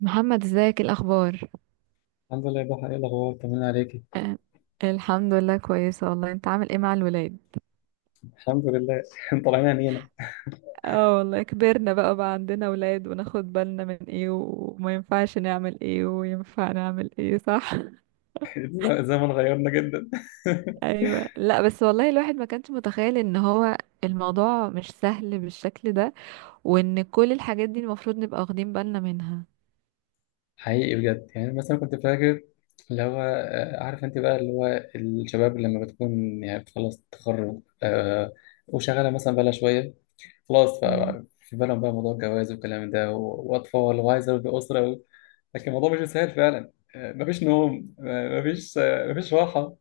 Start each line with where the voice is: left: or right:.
right: محمد، ازيك؟ ايه الاخبار؟
left: الحمد لله يا ضحى، ايه الاخبار؟ طمنا عليكي.
right: آه، الحمد لله كويسه. والله انت عامل ايه مع الولاد؟
left: الحمد لله طالعين عينينا.
right: اه والله كبرنا بقى عندنا ولاد، وناخد بالنا من ايه، وما ينفعش نعمل ايه وينفع نعمل ايه، صح؟
left: الزمن غيرنا جدا.
right: ايوه. لا بس والله الواحد ما كانش متخيل ان هو الموضوع مش سهل بالشكل ده، وان كل الحاجات دي المفروض نبقى واخدين بالنا منها.
left: حقيقي بجد، يعني مثلا كنت فاكر اللي هو عارف انت بقى اللي هو الشباب لما بتكون يعني بتخلص التخرج، وشغاله مثلا بقى لها شويه، خلاص
right: مم.
left: بقى في بالهم بقى موضوع الجواز والكلام ده واطفال وعايزه ابني اسره. لكن الموضوع مش سهل فعلا، مفيش نوم، مفيش راحه،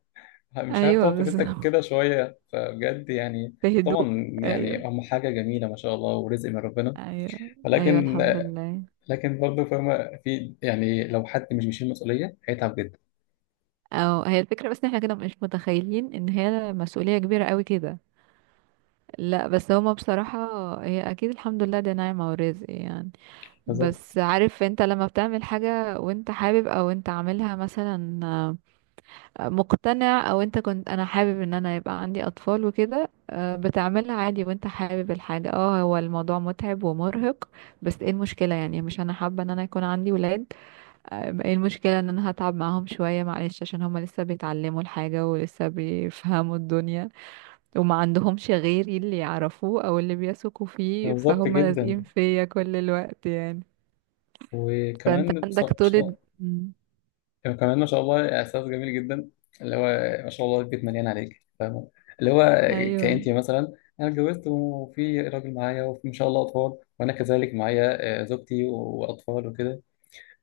left: مش عارف
right: ايوه،
left: تقعد
right: بالظبط.
left: كده شوية، فبجد يعني.
right: بهدوء.
left: طبعا
right: ايوه.
left: يعني هم حاجة جميلة ما شاء الله ورزق من ربنا،
right: ايوه. ايوه،
left: ولكن،
right: الحمد لله.
left: لكن برضه فاهمة، في يعني لو حد مش بيشيل مسؤولية هيتعب جدا.
right: او هي الفكرة، بس ان احنا كده مش متخيلين ان هي مسؤولية كبيرة قوي كده. لا بس هما بصراحة. هي اكيد الحمد لله دي نعمة ورزق يعني.
left: بالظبط.
right: بس عارف انت لما بتعمل حاجة وانت حابب، او انت عاملها مثلا، مقتنع، او انت كنت انا حابب ان انا يبقى عندي اطفال وكده، بتعملها عادي وانت حابب الحاجة. اه، هو الموضوع متعب ومرهق. بس ايه المشكلة يعني؟ مش انا حابة ان انا يكون عندي ولاد. ايه المشكلة ان انا هتعب معاهم شوية معلش؟ عشان هما لسه بيتعلموا الحاجة ولسه بيفهموا الدنيا، وما عندهمش غيري اللي يعرفوه او اللي بيثقوا فيه،
left: بالظبط
right: فهم لازقين
left: جدا.
right: فيا كل الوقت يعني. فانت
left: وكمان
right: عندك طولة. مم.
left: كمان ما شاء الله إحساس جميل جدا، اللي هو ما شاء الله البيت مليان عليك، فاهمة؟ اللي هو
right: ايوه.
left: كأنتي مثلا، أنا اتجوزت وفي راجل معايا وما شاء الله أطفال، وأنا كذلك معايا زوجتي وأطفال وكده.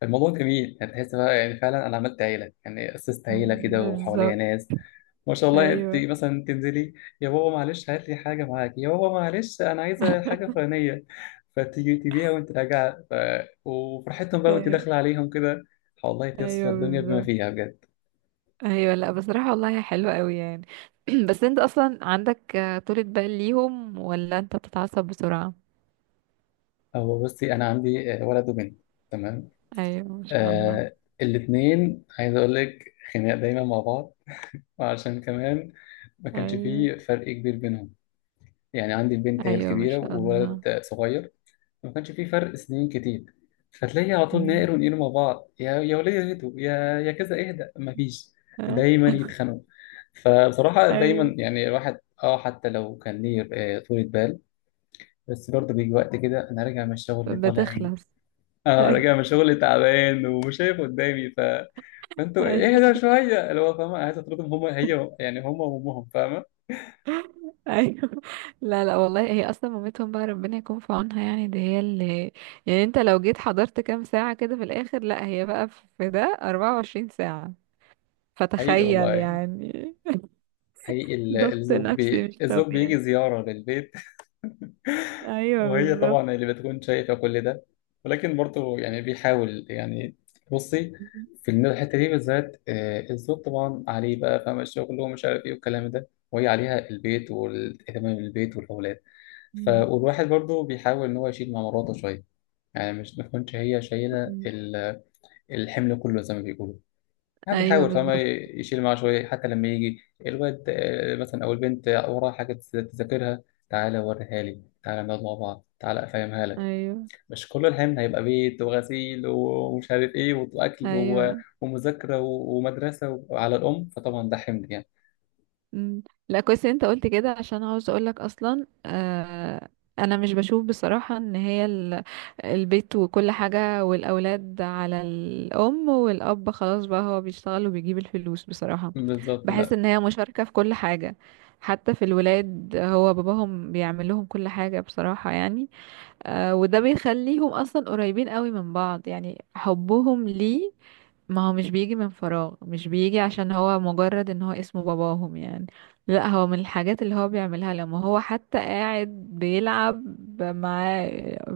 left: الموضوع جميل، هتحس بقى يعني فعلا انا عملت عيله، يعني اسست عيله
right: مم،
left: كده وحواليا
right: بالظبط.
left: ناس. ما شاء الله انت
right: ايوه.
left: مثلا تنزلي، يا بابا معلش هات لي حاجه معاك، يا بابا معلش انا عايزه حاجه فلانيه، فتيجي تبيها وانت راجعه. وفرحتهم بقى وانت
right: ايوه.
left: داخله عليهم كده، والله تصفى
right: ايوه،
left: الدنيا بما
right: بالظبط.
left: فيها بجد.
right: ايوه، لا بصراحة والله حلوة قوي يعني. بس انت اصلا عندك طولة بال ليهم، ولا انت بتتعصب بسرعة؟
left: هو بصي، انا عندي ولد وبنت. تمام.
right: ايوه، ما شاء الله.
left: آه. الاثنين عايز اقول لك خناق دايما مع بعض، عشان كمان ما كانش
right: ايوه.
left: فيه فرق كبير بينهم. يعني عندي البنت هي
right: ايوه، ما
left: الكبيرة
right: شاء الله.
left: وولد صغير، ما كانش فيه فرق سنين كتير، فتلاقي على طول
right: امم.
left: ناقر ونقير مع بعض، يا يا ولية اهدوا، يا يا كذا اهدى، ما فيش،
right: ها.
left: دايما يتخانقوا. فبصراحة
right: ايوه.
left: دايما يعني الواحد اه حتى لو كان ليه طولة بال، بس برضه بيجي وقت كده انا راجع من الشغل اللي طالع عيني.
right: بتخلص.
left: اه راجع من
right: ايوه.
left: الشغل تعبان ومش شايف قدامي، فانتوا اهدى
right: ايوه.
left: شوية، اللي هو فاهمة، عايز اطردهم هما، هي يعني هما وامهم، فاهمة؟
right: ايوه. لا، لا، والله هي اصلا مامتهم بقى، ربنا يكون في عونها يعني، دي هي اللي، يعني انت لو جيت حضرت كام ساعة كده في الاخر، لا هي بقى في ده 24 ساعة.
left: حقيقي
right: فتخيل
left: والله.
right: يعني.
left: حقيقي،
right: ضغط نفسي مش
left: الزوج بيجي
right: طبيعي.
left: زيارة للبيت.
right: ايوه،
left: وهي
right: بالظبط.
left: طبعا اللي بتكون شايفة كل ده، ولكن برضه يعني بيحاول يعني. بصي،
right: أمم.
left: في الحتة دي بالذات، الزوج طبعا عليه بقى، فاهم، الشغل ومش عارف ايه والكلام ده، وهي عليها البيت والاهتمام بالبيت والأولاد. والواحد برضه بيحاول إن هو يشيل مع مراته شوية، يعني مش ما تكونش هي شايلة
right: أمم.
left: الحمل كله زي ما بيقولوا. ما
right: ايوه،
left: بيحاول فما
right: بالظبط.
left: يشيل معاه شوية، حتى لما يجي الواد مثلا أو البنت وراها حاجة تذاكرها، تعالى وريها لي، تعالى نقعد مع بعض، تعالى أفهمها لك.
right: ايوه.
left: مش كل الحمل هيبقى بيت وغسيل ومش عارف إيه وأكل
right: ايوه.
left: ومذاكرة ومدرسة على الأم، فطبعا ده حمل يعني.
right: مم. لا، كويس إن انت قلت كده عشان عاوز اقولك اصلا. انا مش بشوف بصراحة ان هي البيت وكل حاجة والاولاد على الام، والاب خلاص بقى هو بيشتغل وبيجيب الفلوس بصراحة.
left: بالظبط،
right: بحس
left: لا.
right: ان هي مشاركة في كل حاجة. حتى في الولاد هو باباهم بيعمل لهم كل حاجة بصراحة يعني. وده بيخليهم اصلا قريبين قوي من بعض يعني حبهم ليه. ما هو مش بيجي من فراغ، مش بيجي عشان هو مجرد ان هو اسمه باباهم يعني. لا، هو من الحاجات اللي هو بيعملها لما هو حتى قاعد بيلعب مع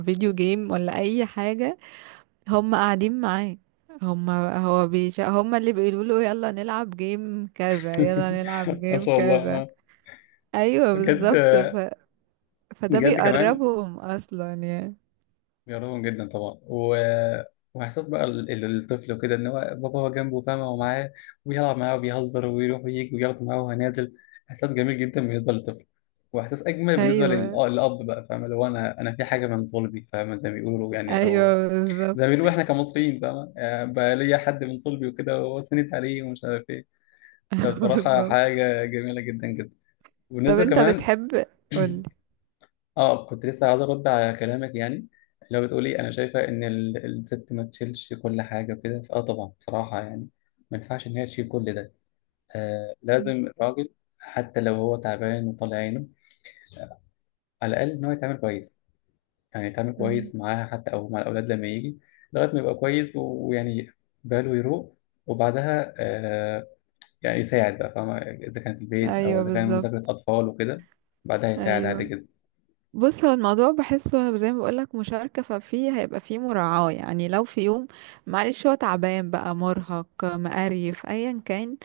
right: فيديو جيم ولا اي حاجة، هم قاعدين معاه. هم اللي بيقولوا له يلا نلعب جيم كذا، يلا نلعب
left: ما
right: جيم
left: شاء الله
right: كذا.
left: آه.
right: ايوه،
left: بجد.
right: بالظبط. فده
left: بجد كمان
right: بيقربهم اصلا يعني.
left: بيقربهم جدا طبعا واحساس بقى الطفل وكده ان هو بابا هو جنبه فاهمه ومعاه وبيلعب معاه وبيهزر ويروح ويجي وياخده معاه وهو نازل، احساس جميل جدا بالنسبه للطفل، واحساس اجمل بالنسبه
right: ايوه.
left: للاب بقى، فاهمه؟ لو انا في حاجه من صلبي، فاهمه، زي ما بيقولوا يعني، او
right: ايوه، بالظبط.
left: زي ما بيقولوا احنا كمصريين، فاهمه، بقى ليا حد من صلبي وكده وسندت عليه ومش عارف ايه. فبصراحه
right: بالظبط.
left: حاجه جميله جدا جدا.
right: طب
left: وبالنسبه
right: انت
left: كمان
right: بتحب؟ قولي.
left: اه كنت لسه عايز ارد على كلامك يعني، اللي هو بتقولي انا شايفه ان الست ما تشيلش كل حاجه وكده، فاه طبعا بصراحه يعني ما ينفعش ان هي تشيل كل ده. آه لازم الراجل حتى لو هو تعبان وطالع عينه، على الاقل ان هو يتعامل كويس، يعني يتعامل
right: مم.
left: كويس معاها حتى او مع الاولاد لما يجي، لغايه ما يبقى كويس ويعني باله يروق، وبعدها آه يعني يساعد بقى، فاهمه، اذا كان في البيت او
right: ايوه،
left: اذا كان مذاكره
right: بالظبط.
left: اطفال وكده، بعدها يساعد عادي
right: ايوه.
left: جدا.
right: بص، هو الموضوع بحسه زي ما بقولك مشاركة، ففيه هيبقى فيه مراعاة يعني. لو في يوم معلش هو تعبان بقى، مرهق، مقريف، ايا كان،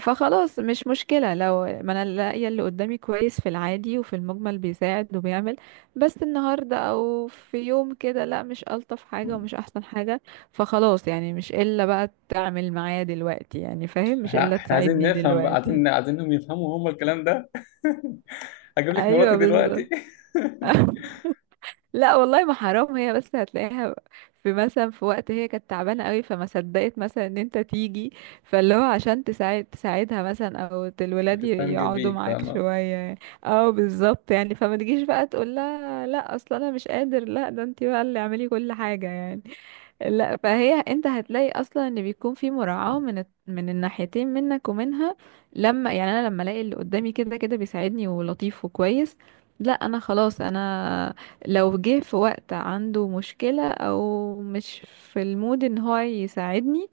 right: فخلاص مش مشكلة، لو ما انا لاقية اللي قدامي كويس في العادي وفي المجمل بيساعد وبيعمل. بس النهاردة او في يوم كده لا، مش ألطف حاجة ومش احسن حاجة. فخلاص يعني مش الا بقى تعمل معايا دلوقتي يعني، فاهم؟ مش
left: احنا
right: الا
left: احنا عايزين
right: تساعدني
left: نفهم بقى،
right: دلوقتي.
left: عايزين، عايزينهم يفهموا هم الكلام ده. هجيب لك مراتي
right: ايوه، بالظبط.
left: دلوقتي.
right: لا والله، ما حرام، هي بس هتلاقيها في مثلا، في وقت هي كانت تعبانه قوي، فما صدقت مثلا ان انت تيجي، فاللي هو عشان تساعدها مثلا، او الولاد
left: بتستنجد
right: يقعدوا
left: بيك،
right: معاك
left: فاهمة؟
right: شويه، او بالظبط يعني. فما تجيش بقى تقول لها لا اصلا انا مش قادر، لا ده انت بقى اللي اعملي كل حاجه يعني. لا، فهي انت هتلاقي اصلا ان بيكون في مراعاة من الناحيتين، منك ومنها. لما يعني انا لما الاقي اللي قدامي كده كده بيساعدني ولطيف وكويس، لا انا خلاص، انا لو جه في وقت عنده مشكلة او مش في المود ان هو يساعدني،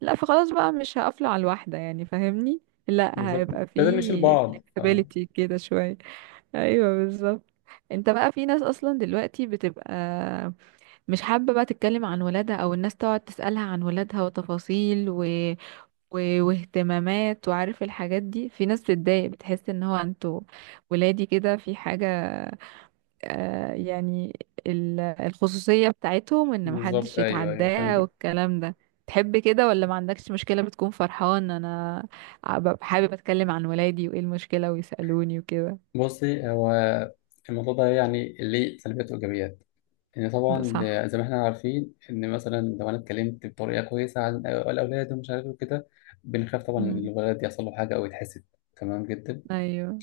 right: لا فخلاص بقى مش هقفله على الواحدة يعني، فاهمني؟ لا،
left: بالظبط.
right: هيبقى
left: لازم نشيل
right: في
left: بعض، فاهمة؟
right: flexibility كده شوية. ايوه، بالظبط. انت بقى في ناس اصلا دلوقتي بتبقى مش حابة بقى تتكلم عن ولادها، او الناس تقعد تسألها عن ولادها وتفاصيل واهتمامات وعارف، الحاجات دي في ناس بتتضايق، بتحس ان هو انتوا ولادي كده في حاجة، يعني الخصوصية بتاعتهم ان محدش
left: بالظبط، ايوه، ايوه
right: يتعداها
left: فهمتك.
right: والكلام ده. تحب كده ولا ما عندكش مشكلة؟ بتكون فرحان، انا ببقى حابب اتكلم عن ولادي وايه المشكلة ويسألوني وكده.
left: بصي هو الموضوع ده يعني ليه سلبيات وايجابيات، ان طبعا
right: صح.
left: زي ما احنا عارفين ان مثلا لو انا اتكلمت بطريقه كويسه عن الاولاد ومش عارف إيه وكده، بنخاف طبعا ان
right: مم.
left: الولد يحصل له حاجه او يتحسد. تمام جدا.
right: ايوه.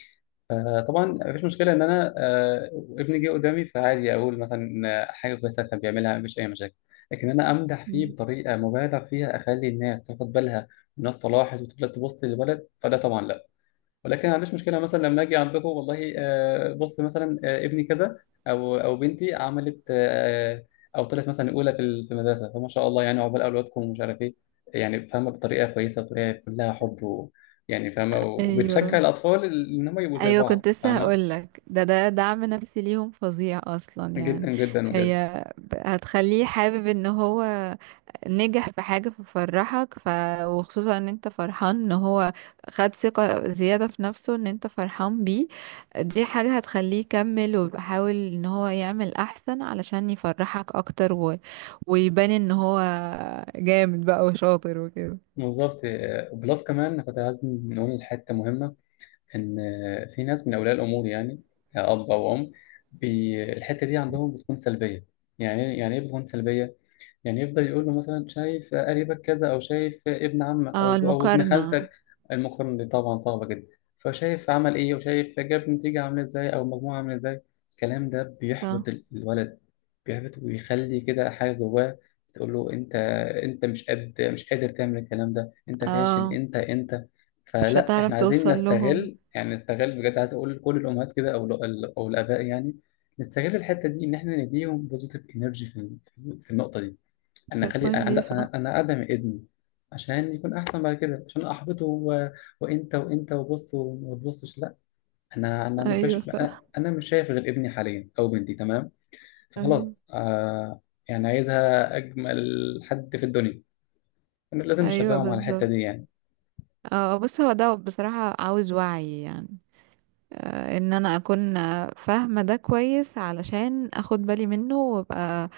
left: طبعا مفيش مشكلة إن أنا ابني جه قدامي، فعادي أقول مثلا حاجة كويسة كان بيعملها، مفيش أي مشاكل. لكن أنا أمدح
right: مم.
left: فيه بطريقة مبالغ فيها أخلي الناس تاخد بالها، الناس طلعت وتفضل تبص للولد، فده طبعا لا. ولكن ما عنديش مشكله مثلا لما اجي عندكم والله، بص مثلا، ابني كذا او بنتي عملت آه، او طلعت مثلا اولى في المدرسه، فما شاء الله يعني عقبال اولادكم ومش عارف ايه. يعني فاهمه، بطريقه كويسه، بطريقه كلها حب و يعني فاهمه، وبتشجع
right: ايوه.
left: الاطفال ان هم يبقوا زي
right: ايوه
left: بعض،
right: كنت لسه
left: فاهمه؟
right: هقولك، ده دعم نفسي ليهم فظيع اصلا يعني.
left: جدا جدا بجد.
right: هي هتخليه حابب ان هو نجح في حاجة ففرحك. وخصوصا ان انت فرحان ان هو خد ثقة زيادة في نفسه، ان انت فرحان بيه. دي حاجة هتخليه يكمل ويحاول ان هو يعمل احسن علشان يفرحك اكتر. ويبان ان هو جامد بقى وشاطر وكده.
left: بالظبط. بلس كمان كنت عايز نقول حته مهمه، ان في ناس من اولياء الامور يعني، اب او ام الحته دي عندهم بتكون سلبيه. يعني إيه، يعني ايه بتكون سلبيه؟ يعني يفضل يقول له مثلا شايف قريبك كذا، او شايف ابن عمك
right: اه،
left: او ابن
right: المقارنة.
left: خالتك. المقارنه دي طبعا صعبه جدا، فشايف عمل ايه وشايف جاب نتيجه عامله ازاي او مجموعه عامله ازاي. الكلام ده بيحبط
right: صح.
left: الولد، بيحبط ويخلي كده حاجه جواه، تقول له انت مش قادر تعمل الكلام ده، انت فاشل،
right: اه،
left: انت.
right: مش
left: فلا
right: هتعرف
left: احنا عايزين
right: توصل لهم.
left: نستغل، يعني نستغل، بجد عايز اقول لكل الامهات كده او او الاباء يعني، نستغل الحته دي ان احنا نديهم بوزيتيف انرجي في النقطه دي. انا
right: باد
left: اخلي
right: بوينت
left: انا
right: دي، صح.
left: انا أنا اقدم ابني عشان يكون احسن بعد كده، عشان احبطه وانت وبص وما تبصش، لا. انا انا مش
right: ايوه،
left: باش... انا
right: صح.
left: أنا مش شايف غير ابني حاليا او بنتي، تمام؟
right: ايوه.
left: فخلاص آه يعني عايزها اجمل حد في الدنيا، أنا لازم
right: ايوه،
left: نشجعهم على الحته دي
right: بالظبط.
left: يعني.
right: اه بص، هو ده بصراحة عاوز وعي يعني. ان انا اكون فاهمة ده كويس، علشان اخد بالي منه وابقى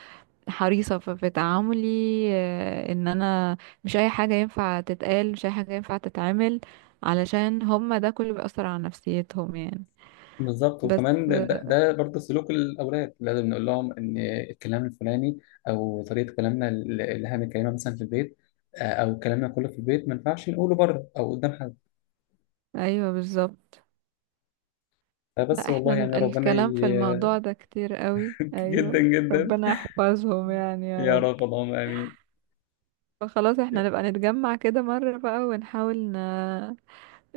right: حريصة في تعاملي. ان انا مش اي حاجة ينفع تتقال، مش اي حاجة ينفع تتعمل، علشان هما ده كله بيأثر على نفسيتهم يعني.
left: بالظبط.
right: بس
left: وكمان ده, ده,
right: آه،
left: ده برضه سلوك الاولاد، لازم نقول لهم ان الكلام الفلاني او طريقه كلامنا اللي احنا بنتكلمها مثلا في البيت، او كلامنا كله في البيت ما ينفعش نقوله بره او قدام حد.
right: ايوه، بالظبط. لا
left: بس
right: احنا
left: والله
right: ال-
left: يعني ربنا
right: الكلام في
left: ي...
right: الموضوع ده كتير قوي،
left: جدا
right: ايوه.
left: جدا.
right: ربنا يحفظهم يعني، يا
left: يا
right: رب.
left: رب اللهم امين.
right: فخلاص احنا نبقى نتجمع كده مرة بقى، ونحاول.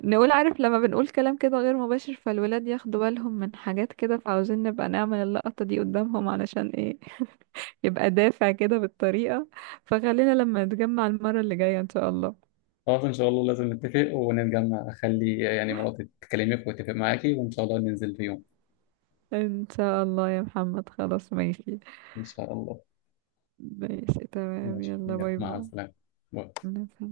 right: نقول عارف، لما بنقول كلام كده غير مباشر فالولاد ياخدوا بالهم من حاجات كده، فعاوزين نبقى نعمل اللقطة دي قدامهم علشان ايه؟ يبقى دافع كده بالطريقة. فخلينا لما نتجمع المرة اللي جاية ان شاء الله.
left: خلاص ان شاء الله لازم نتفق ونتجمع، اخلي يعني مراتي تكلمك وتتفق معاكي وان شاء الله ننزل في يوم.
right: ان شاء الله يا محمد، خلاص ماشي.
left: ان شاء الله.
right: ماشي، تمام،
left: ماشي،
right: يلا
left: يلا،
right: باي.
left: مع السلامه. باي.
right: باي.